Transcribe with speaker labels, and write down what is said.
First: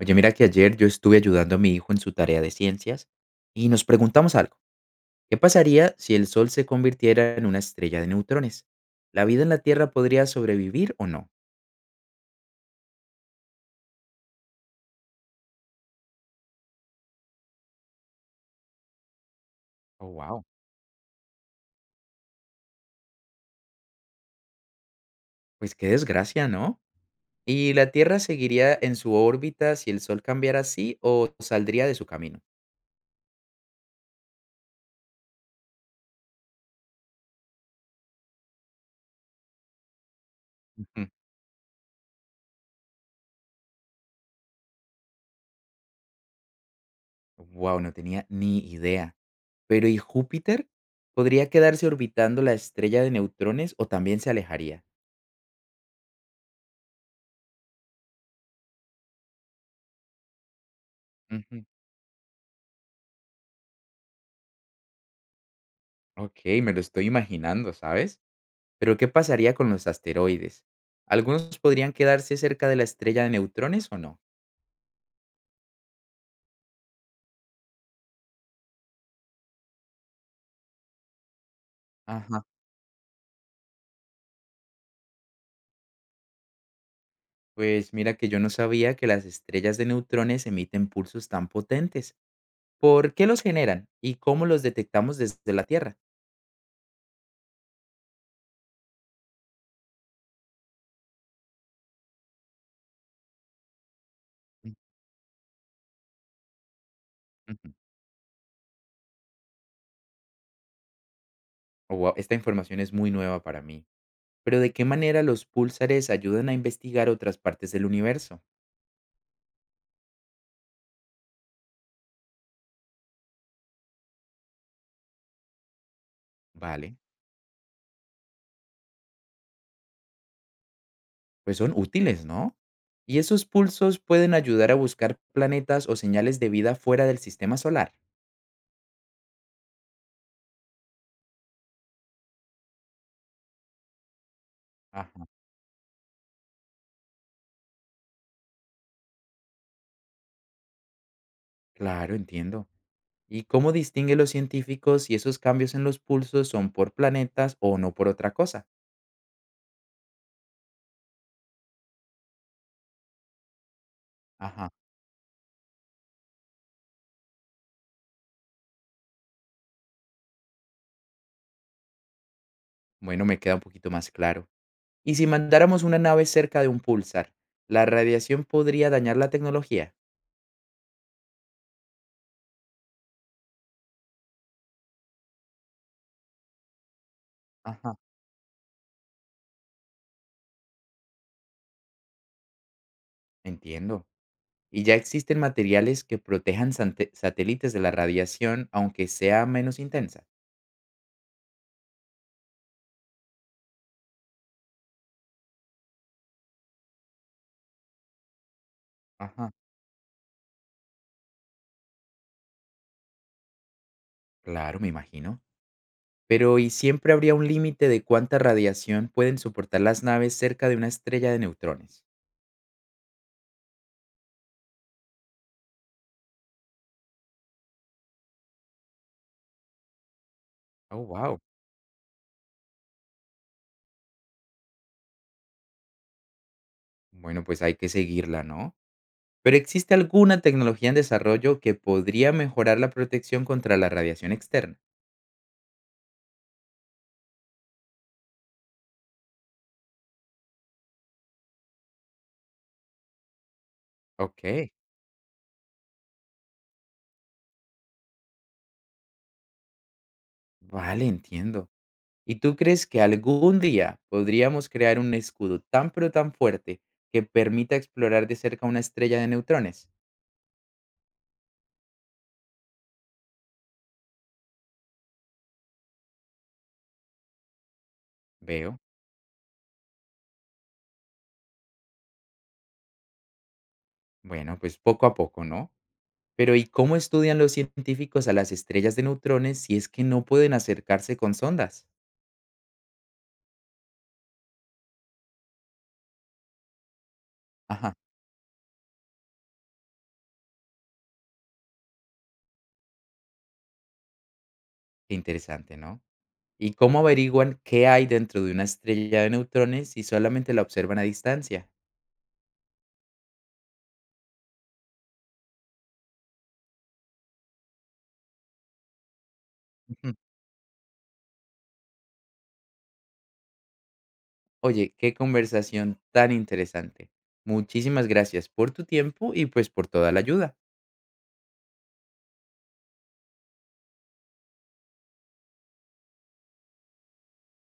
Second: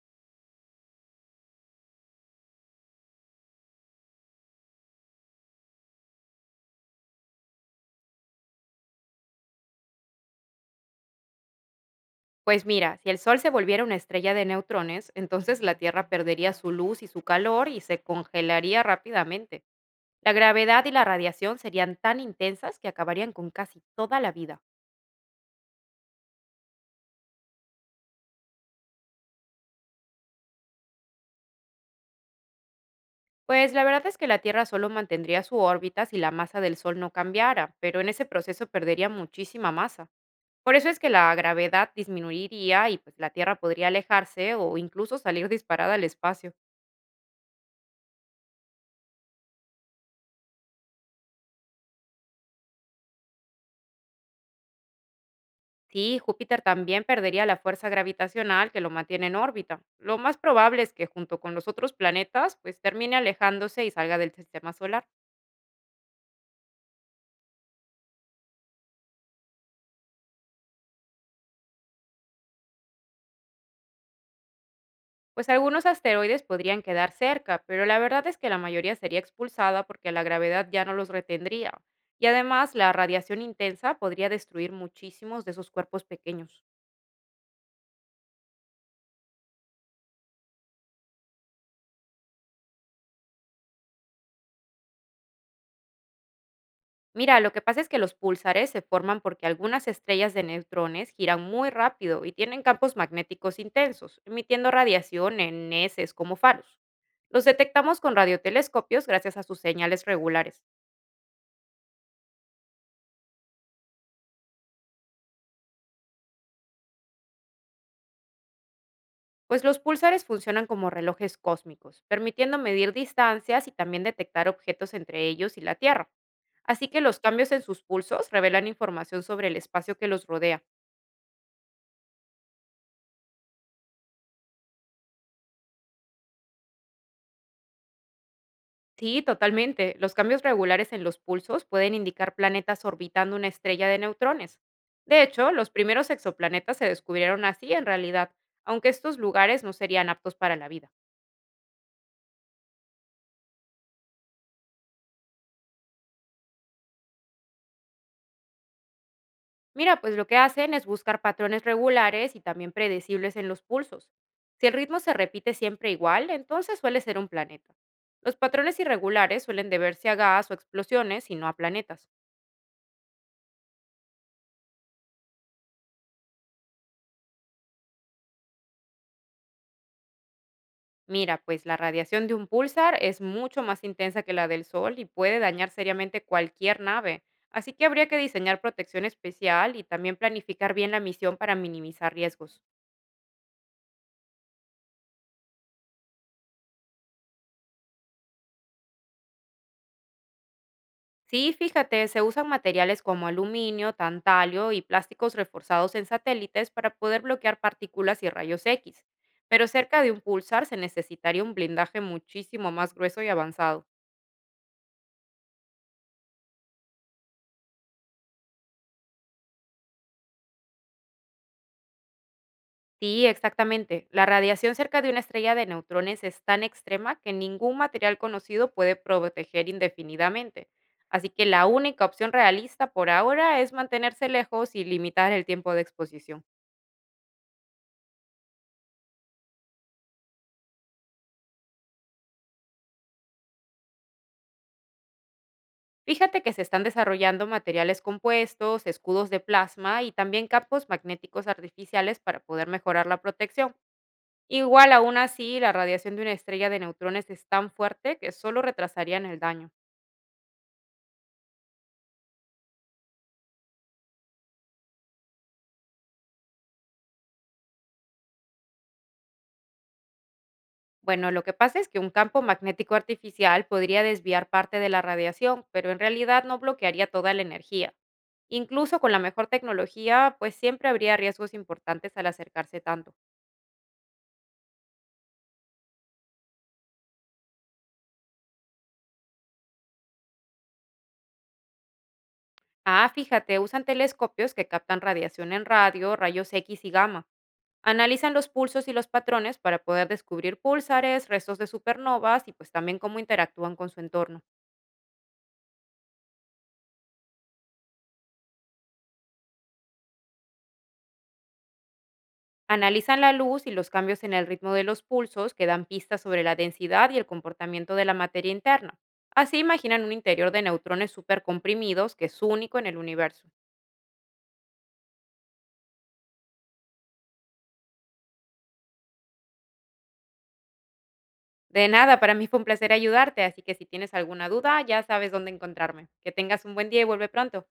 Speaker 1: Oye, mira que ayer yo estuve ayudando a mi hijo en su tarea de ciencias y nos preguntamos algo. ¿Qué pasaría si el Sol se convirtiera en una estrella de neutrones? ¿La vida en la Tierra podría sobrevivir o no?
Speaker 2: Pues mira, si el Sol se volviera una estrella de neutrones, entonces la Tierra perdería su luz y su calor y se congelaría rápidamente.
Speaker 1: Oh,
Speaker 2: La
Speaker 1: wow.
Speaker 2: gravedad y la radiación serían tan intensas que acabarían con casi toda la vida.
Speaker 1: Pues qué desgracia, ¿no? ¿Y la Tierra seguiría en su órbita si el Sol cambiara así o saldría de su camino?
Speaker 2: Pues la verdad es que la Tierra solo mantendría su órbita si la masa del Sol no cambiara, pero en ese proceso perdería muchísima masa. Por eso es
Speaker 1: Ujú.
Speaker 2: que la gravedad disminuiría y pues la Tierra podría alejarse o incluso salir disparada al espacio.
Speaker 1: Wow, no tenía ni idea. Pero ¿y Júpiter? ¿Podría quedarse orbitando la estrella de neutrones o también se alejaría?
Speaker 2: Sí, Júpiter también perdería la fuerza gravitacional que lo mantiene en órbita. Lo más probable es que junto con
Speaker 1: Ujú.
Speaker 2: los otros planetas, pues termine alejándose y salga del sistema solar.
Speaker 1: Ok, me lo estoy imaginando, ¿sabes? Pero ¿qué pasaría con los asteroides? ¿Algunos podrían quedarse cerca de la estrella de neutrones o no?
Speaker 2: Pues algunos asteroides podrían quedar cerca, pero la verdad es que la mayoría sería expulsada porque la gravedad ya no los retendría. Y
Speaker 1: Ajá.
Speaker 2: además, la radiación intensa podría destruir muchísimos de esos cuerpos pequeños.
Speaker 1: Pues mira que yo no sabía que las estrellas de neutrones emiten pulsos tan potentes. ¿Por qué los generan y cómo los detectamos desde la Tierra?
Speaker 2: Mira, lo que pasa es que los púlsares se forman porque algunas estrellas de neutrones giran muy rápido y tienen campos magnéticos intensos, emitiendo
Speaker 1: Mm.
Speaker 2: radiación en heces como faros. Los
Speaker 1: Ujú.
Speaker 2: detectamos con radiotelescopios gracias a sus señales regulares,
Speaker 1: Oh, wow, esta información es muy nueva para mí. Pero ¿de qué manera los púlsares ayudan a investigar otras partes del universo?
Speaker 2: pues los púlsares funcionan como relojes cósmicos, permitiendo medir distancias y también detectar objetos entre ellos y la Tierra. Así
Speaker 1: Vale,
Speaker 2: que los cambios en sus pulsos revelan información sobre el espacio que los rodea.
Speaker 1: pues son útiles, ¿no? ¿Y esos pulsos pueden ayudar a buscar planetas o señales de vida fuera del sistema solar?
Speaker 2: Sí, totalmente. Los cambios regulares en los pulsos pueden indicar planetas orbitando una estrella de neutrones. De
Speaker 1: Ajá.
Speaker 2: hecho, los primeros exoplanetas se descubrieron así en realidad, aunque estos lugares no serían aptos para la vida.
Speaker 1: Claro, entiendo. ¿Y cómo distinguen los científicos si esos cambios en los pulsos son por planetas o no por otra cosa?
Speaker 2: Mira, pues lo que hacen es buscar patrones regulares y también predecibles en los pulsos. Si
Speaker 1: Ajá,
Speaker 2: el ritmo se repite siempre igual, entonces suele ser un planeta. Los patrones irregulares suelen deberse a gas o explosiones y no a planetas.
Speaker 1: bueno, me queda un poquito más claro. ¿Y si mandáramos una nave cerca de un pulsar, la radiación podría dañar la tecnología?
Speaker 2: Mira, pues la radiación de un pulsar es mucho más intensa que la del Sol y puede dañar seriamente cualquier nave, así que
Speaker 1: Ajá,
Speaker 2: habría que diseñar protección especial y también planificar bien la misión para minimizar riesgos.
Speaker 1: entiendo. ¿Y ya existen materiales que protejan satélites de la radiación aunque sea menos intensa?
Speaker 2: Sí, fíjate, se usan materiales como aluminio, tantalio y plásticos reforzados en satélites para poder bloquear partículas y rayos X,
Speaker 1: Ajá,
Speaker 2: pero cerca de un pulsar se necesitaría un blindaje muchísimo más grueso y avanzado.
Speaker 1: claro, me imagino. Pero ¿y siempre habría un límite de cuánta radiación pueden soportar las naves cerca de una estrella de neutrones?
Speaker 2: Sí, exactamente. La radiación cerca de una estrella de neutrones es tan extrema que ningún material conocido puede proteger indefinidamente.
Speaker 1: Oh,
Speaker 2: Así
Speaker 1: wow.
Speaker 2: que la única opción realista por ahora es mantenerse lejos y limitar el tiempo de exposición.
Speaker 1: Bueno, pues hay que seguirla, ¿no? Pero ¿existe alguna tecnología en desarrollo que podría mejorar la protección contra la radiación externa?
Speaker 2: Fíjate que se están desarrollando materiales compuestos, escudos de plasma y también campos magnéticos artificiales para poder mejorar la protección.
Speaker 1: Ok,
Speaker 2: Igual aún así, la radiación de una estrella de neutrones es tan fuerte que solo retrasarían el daño.
Speaker 1: vale, entiendo. ¿Y tú crees que algún día podríamos crear un escudo tan pero tan fuerte que permita explorar de cerca una estrella de neutrones?
Speaker 2: Bueno, lo que pasa es que un campo magnético artificial podría desviar parte de la radiación, pero en realidad no bloquearía toda la energía.
Speaker 1: Veo.
Speaker 2: Incluso con la mejor tecnología, pues siempre habría riesgos importantes al acercarse tanto.
Speaker 1: Bueno, pues poco a poco, ¿no? Pero ¿y cómo estudian los científicos a las estrellas de neutrones si es que no pueden acercarse con sondas?
Speaker 2: Ah, fíjate, usan telescopios que captan radiación en radio, rayos X y gamma.
Speaker 1: Ajá,
Speaker 2: Analizan los pulsos y los patrones para poder descubrir púlsares, restos de supernovas y pues también cómo interactúan con su entorno.
Speaker 1: qué interesante, ¿no? ¿Y cómo averiguan qué hay dentro de una estrella de neutrones si solamente la observan a distancia?
Speaker 2: Analizan la luz y los cambios en el ritmo de los pulsos que dan pistas sobre la densidad y el comportamiento de la materia interna. Así imaginan un
Speaker 1: Ujú.
Speaker 2: interior de neutrones supercomprimidos que es único en el universo.
Speaker 1: Oye, qué conversación tan interesante. Muchísimas gracias por tu tiempo y pues por toda la ayuda.
Speaker 2: De nada, para mí fue un placer ayudarte, así que si tienes alguna duda ya sabes dónde encontrarme. Que tengas un buen día y vuelve pronto.